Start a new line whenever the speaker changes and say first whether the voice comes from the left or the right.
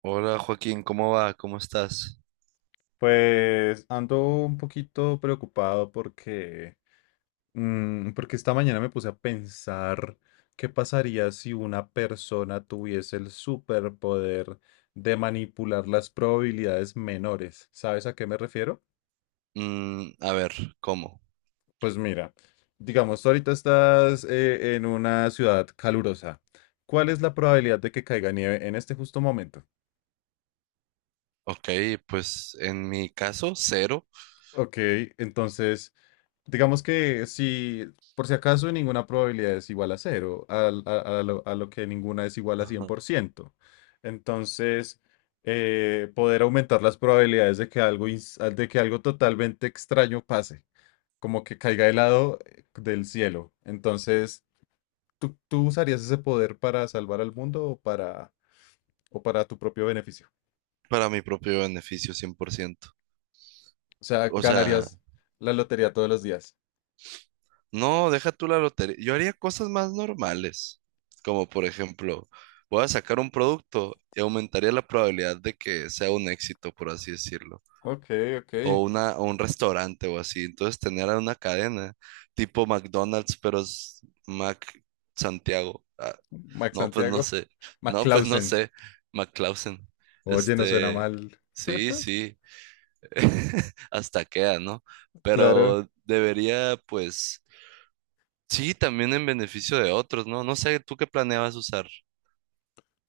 right: Hola Joaquín, ¿cómo va? ¿Cómo estás?
left: Pues ando un poquito preocupado porque esta mañana me puse a pensar qué pasaría si una persona tuviese el superpoder de manipular las probabilidades menores. ¿Sabes a qué me refiero?
right: Mm, a ver, ¿cómo?
left: Pues mira, digamos, tú ahorita estás en una ciudad calurosa. ¿Cuál es la probabilidad de que caiga nieve en este justo momento?
right: Ok, pues en mi caso, cero.
left: Ok, entonces. Digamos que si por si acaso ninguna probabilidad es igual a cero, a lo que ninguna es igual a cien
right: Ajá.
left: por ciento Entonces, poder aumentar las probabilidades de que algo totalmente extraño pase, como que caiga helado del cielo. Entonces, ¿tú usarías ese poder para salvar al mundo o o para tu propio beneficio?
right: Para mi propio beneficio, 100%.
left: O sea,
right: O sea,
left: ganarías la lotería todos los días.
right: no, deja tú la lotería. Yo haría cosas más normales, como por ejemplo, voy a sacar un producto y aumentaría la probabilidad de que sea un éxito, por así decirlo.
left: Ok, ok.
right: O, una, o un restaurante o así. Entonces tener una cadena tipo McDonald's, pero es Mac Santiago. Ah,
left: Max
right: no, pues no
left: Santiago,
right: sé.
left: Mac
right: No, pues no
left: Clausen.
right: sé. McClausen.
left: Oye, no suena
right: Este,
left: mal.
right: sí, sí. Hasta queda, ¿no?
left: Claro.
right: Pero debería, pues, sí, también en beneficio de otros, ¿no? No sé, ¿tú qué planeabas usar?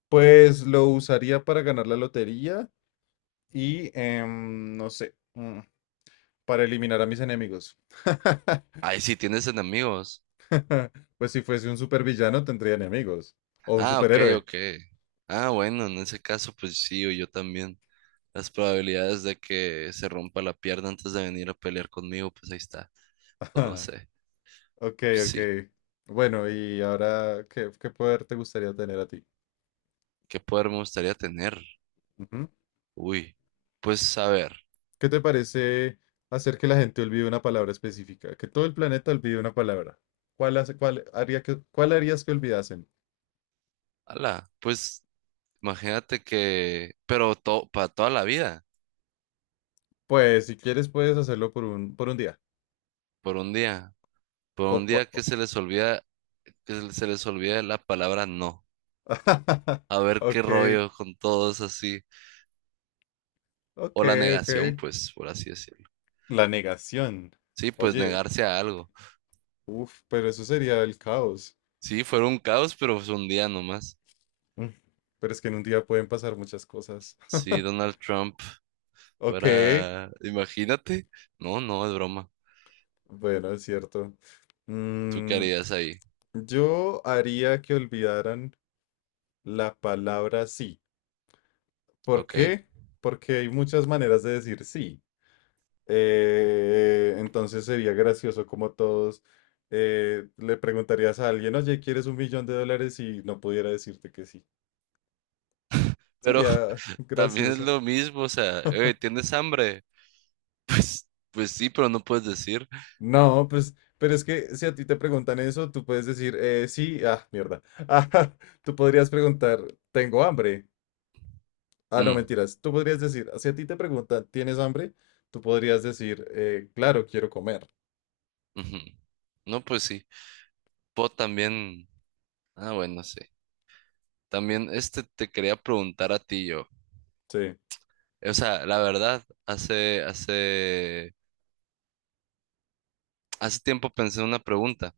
left: Pues lo usaría para ganar la lotería y, no sé, para eliminar a mis enemigos.
right: Ay, sí, tienes enemigos.
left: Pues si fuese un supervillano tendría enemigos. O un
right: Ah, ok,
left: superhéroe.
right: ok. Ah, bueno, en ese caso, pues sí, o yo también. Las probabilidades de que se rompa la pierna antes de venir a pelear conmigo, pues ahí está. O no sé.
left: Ok,
right: pues,
left: ok.
right: Sí.
left: Bueno, y ahora, ¿qué poder te gustaría tener a ti?
right: ¿Qué poder me gustaría tener?
left: Ujú.
right: Uy. Pues a ver.
left: ¿Qué te parece hacer que la gente olvide una palabra específica? Que todo el planeta olvide una palabra. Cuál harías que olvidasen?
right: Ala. Pues imagínate que. Pero para toda la vida.
left: Pues si quieres puedes hacerlo por un día.
right: Por un día. Por
left: O
right: un
left: po-
right: día que
left: o-
right: se les olvida. Que se les olvida la palabra no. A ver qué
left: Ok,
right: rollo con todos así.
left: ok,
right: O la
left: ok.
right: negación, pues, por así decirlo.
left: La negación.
right: Sí, pues
left: Oye,
right: negarse a algo.
left: uff, pero eso sería el caos.
right: Sí, fue un caos, pero fue un día nomás.
left: Mm. Pero es que en un día pueden pasar muchas cosas.
right: Sí, Donald Trump.
left: Ok,
right: Para, imagínate. No, no, es broma.
left: bueno, es cierto.
right: ¿Tú qué
left: Mm,
right: harías ahí?
left: yo haría que olvidaran la palabra sí. ¿Por
right: Ok.
left: qué? Porque hay muchas maneras de decir sí. Entonces sería gracioso como todos le preguntarías a alguien, oye, ¿quieres 1 millón de dólares? Y no pudiera decirte que sí.
right: Pero
left: Sería
right: también es
left: gracioso.
right: lo mismo, o sea, ¿tienes hambre? Pues sí, pero no puedes decir.
left: No, pues, pero es que si a ti te preguntan eso, tú puedes decir, sí, ah, mierda. Ah, tú podrías preguntar, tengo hambre. Ah, no,
right: "Mm,
left: mentiras. Tú podrías decir, si a ti te preguntan, ¿tienes hambre? Tú podrías decir, claro, quiero comer.
right: ujú". No, pues sí. Puedo también. Ah, bueno, sí. También este te quería preguntar a ti yo.
left: Sí.
right: O sea, la verdad, hace tiempo pensé en una pregunta.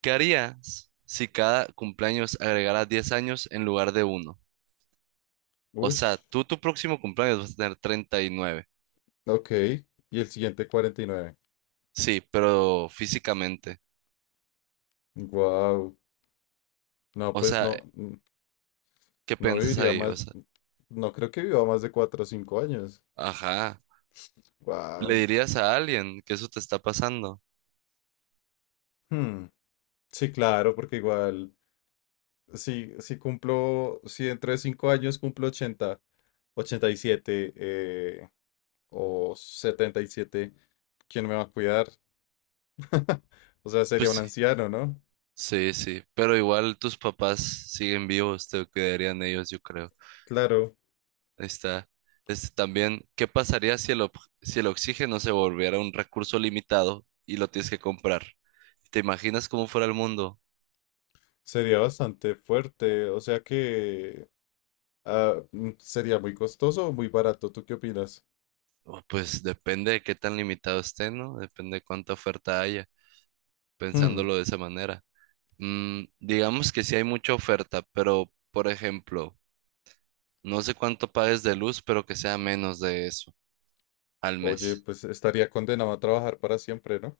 right: ¿Qué harías si cada cumpleaños agregara 10 años en lugar de uno? O sea,
left: Ush.
right: tú tu próximo cumpleaños vas a tener 39.
left: Ok. Y el siguiente, 49.
right: Sí, pero físicamente.
left: Wow. No,
right: O
left: pues
right: sea,
left: no,
right: ¿qué
left: no
right: piensas
left: viviría
right: ahí? O
left: más,
right: sea,
left: no creo que viva más de 4 o 5 años.
right: ajá. ¿Le
left: Wow.
right: dirías a alguien que eso te está pasando?
left: Sí, claro, porque igual, si dentro de 5 años cumplo 80, 87 o 77. ¿Quién me va a cuidar? O sea, sería
right: Pues
left: un
right: sí.
left: anciano, ¿no?
right: Sí, sí. Pero igual tus papás siguen vivos, te cuidarían ellos, yo creo.
left: Claro,
right: Ahí está. Este también, ¿qué pasaría si el oxígeno se volviera un recurso limitado y lo tienes que comprar? ¿Te imaginas cómo fuera el mundo?
left: sería bastante fuerte. O sea que ah, sería muy costoso o muy barato. ¿Tú qué opinas?
right: Oh, pues depende de qué tan limitado esté, ¿no? Depende de cuánta oferta haya,
left: Hmm.
right: pensándolo de esa manera. Digamos que sí hay mucha oferta, pero por ejemplo, no sé cuánto pagues de luz, pero que sea menos de eso al
left: Oye,
right: mes.
left: pues estaría condenado a trabajar para siempre, ¿no?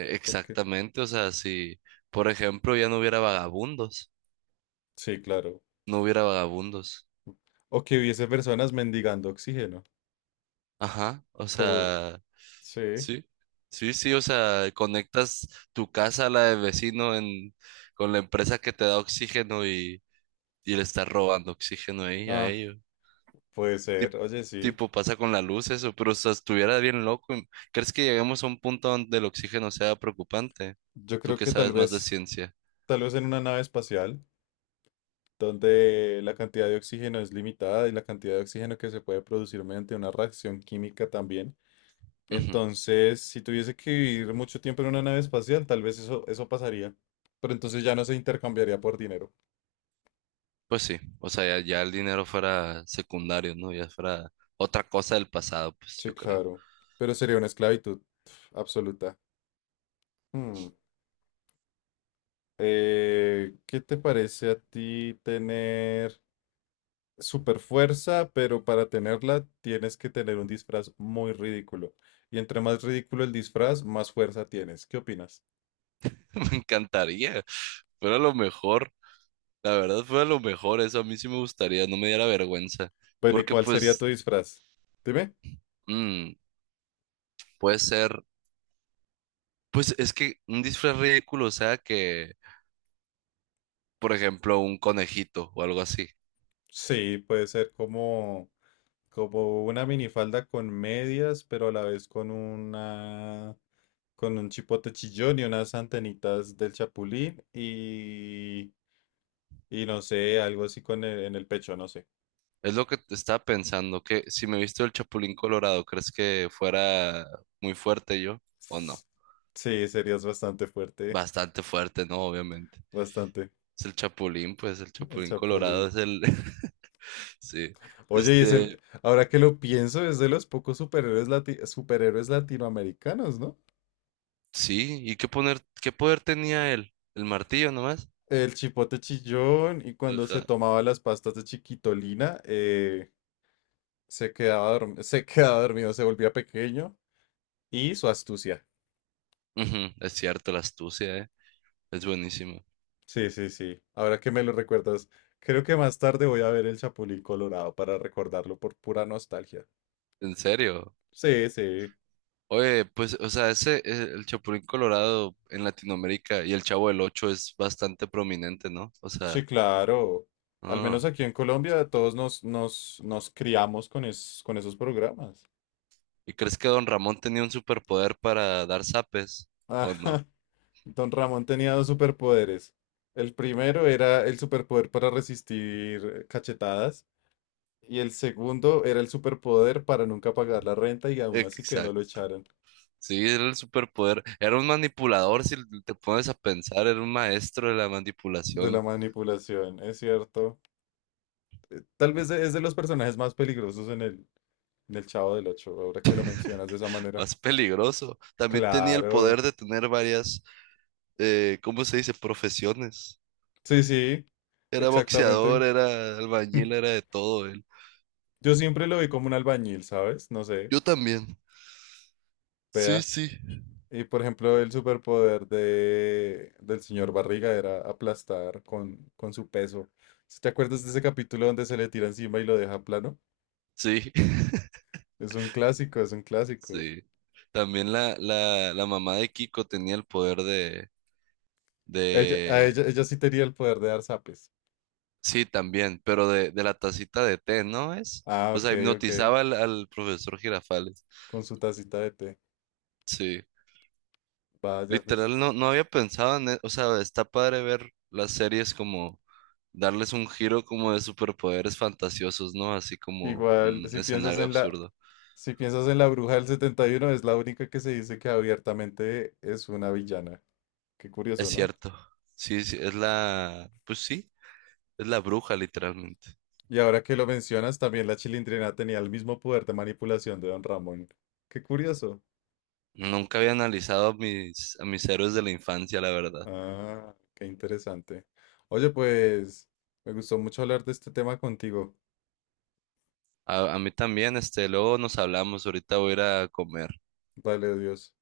left: Porque,
right: Exactamente, o sea, si por ejemplo ya no hubiera vagabundos,
left: sí, claro.
right: no hubiera vagabundos.
left: O que hubiese personas mendigando oxígeno.
right: Ajá, o
left: Como,
right: sea,
left: sí.
right: sí, sí, sí, o sea, conectas tu casa a la del vecino en, con la empresa que te da oxígeno y le estás robando oxígeno ahí a
left: Ah,
right: ellos.
left: puede
right: Tip-
left: ser. Oye, sí.
right: Tipo, pasa con la luz eso, pero o sea, estuviera bien loco. ¿Crees que lleguemos a un punto donde el oxígeno sea preocupante?
left: Yo
right: Tú
left: creo
right: que
left: que tal
right: sabes más de
left: vez,
right: ciencia.
left: tal vez en una nave espacial, donde la cantidad de oxígeno es limitada y la cantidad de oxígeno que se puede producir mediante una reacción química también.
right: Ujú,
left: Entonces, si tuviese que vivir mucho tiempo en una nave espacial, tal vez eso pasaría. Pero entonces ya no se intercambiaría por dinero.
right: pues sí, o sea, ya, ya el dinero fuera secundario, ¿no? Ya fuera otra cosa del pasado, pues
left: Sí,
right: yo creo.
left: claro. Pero sería una esclavitud absoluta. Hmm. ¿Qué te parece a ti tener super fuerza, pero para tenerla tienes que tener un disfraz muy ridículo? Y entre más ridículo el disfraz, más fuerza tienes. ¿Qué opinas?
right: Me encantaría, fuera lo mejor, la verdad fuera lo mejor, eso a mí sí me gustaría, no me diera vergüenza,
left: Bueno, ¿y
right: porque
left: cuál sería tu
right: pues
left: disfraz? Dime.
right: mm, puede ser, pues es que un disfraz ridículo, o sea, que, por ejemplo, un conejito o algo así.
left: Sí, puede ser como una minifalda con medias, pero a la vez con un chipote chillón y unas antenitas del chapulín y no sé, algo así con en el pecho, no sé.
right: Es lo que te estaba pensando, que si me he visto el Chapulín Colorado, ¿crees que fuera muy fuerte yo o no?
left: Sí, serías bastante fuerte,
right: Bastante fuerte, ¿no? Obviamente.
left: bastante,
right: Es el Chapulín, pues el
left: el
right: Chapulín Colorado
left: Chapulín.
right: es el. Sí.
left: Oye, y es
right: Este,
left: el, ahora que lo pienso, es de los pocos superhéroes, superhéroes latinoamericanos, ¿no?
right: sí, ¿y qué poder tenía él? ¿El martillo nomás?
left: El Chipote Chillón y cuando se
right: Ajá.
left: tomaba las pastas de Chiquitolina, se quedaba dormido, se volvía pequeño y su astucia.
right: Ujú, es cierto, la astucia, ¿eh? Es buenísimo.
left: Sí, sí, sí. Ahora que me lo recuerdas, creo que más tarde voy a ver el Chapulín Colorado para recordarlo por pura nostalgia.
right: En serio.
left: Sí, sí,
right: Oye, pues, o sea, ese, el Chapulín Colorado en Latinoamérica y el Chavo del Ocho es bastante prominente, ¿no? O sea,
left: sí, claro. Al menos
right: ah.
left: aquí en Colombia todos nos criamos con esos programas.
right: ¿Y crees que Don Ramón tenía un superpoder para dar zapes? ¿O no?
left: Ajá. Don Ramón tenía dos superpoderes. El primero era el superpoder para resistir cachetadas. Y el segundo era el superpoder para nunca pagar la renta y aún así que no lo
right: Exacto.
left: echaran.
right: Sí, era el superpoder. Era un manipulador, si te pones a pensar, era un maestro de la
left: De la
right: manipulación
left: manipulación, es cierto. Tal vez es de los personajes más peligrosos en el Chavo del Ocho, ahora que lo mencionas de esa manera.
right: más peligroso. También tenía el
left: Claro.
right: poder de tener varias, ¿cómo se dice? Profesiones.
left: Sí, sí,
right: Era
left: exactamente.
right: boxeador, era albañil, era de todo él.
left: Yo siempre lo vi como un albañil, ¿sabes? No sé,
right: Yo también. Sí,
left: vea.
right: sí.
left: Y por ejemplo, el superpoder del señor Barriga era aplastar con su peso. ¿Sí? ¿Te acuerdas de ese capítulo donde se le tira encima y lo deja plano?
right: Sí,
left: Es un clásico, es un clásico.
right: sí. También la mamá de Kiko tenía el poder de,
left: Ella, a ella,
right: de
left: ella sí tenía el poder de dar zapes.
right: Sí, también, pero de la tacita de té, ¿no es?
left: Ah,
right: O
left: ok,
right: sea,
left: ok.
right: hipnotizaba al profesor Girafales.
left: Con su tacita de té.
right: Sí,
left: Vaya, pues.
right: literal, no había pensado en eso. O sea, está padre ver las series como darles un giro como de superpoderes fantasiosos, ¿no? Así como
left: Igual,
right: un
left: si piensas
right: escenario
left: en la,
right: absurdo.
left: si piensas en la bruja del 71 es la única que se dice que abiertamente es una villana. Qué
right: Es
left: curioso, ¿no?
right: cierto. Sí, sí, es la, pues sí, es la bruja, literalmente.
left: Y ahora que lo mencionas, también la Chilindrina tenía el mismo poder de manipulación de Don Ramón. Qué curioso.
right: Nunca había analizado a mis héroes de la infancia, la verdad.
left: Ah, qué interesante. Oye, pues, me gustó mucho hablar de este tema contigo.
right: A mí también, este, luego nos hablamos, ahorita voy a ir a comer.
left: Vale, Dios.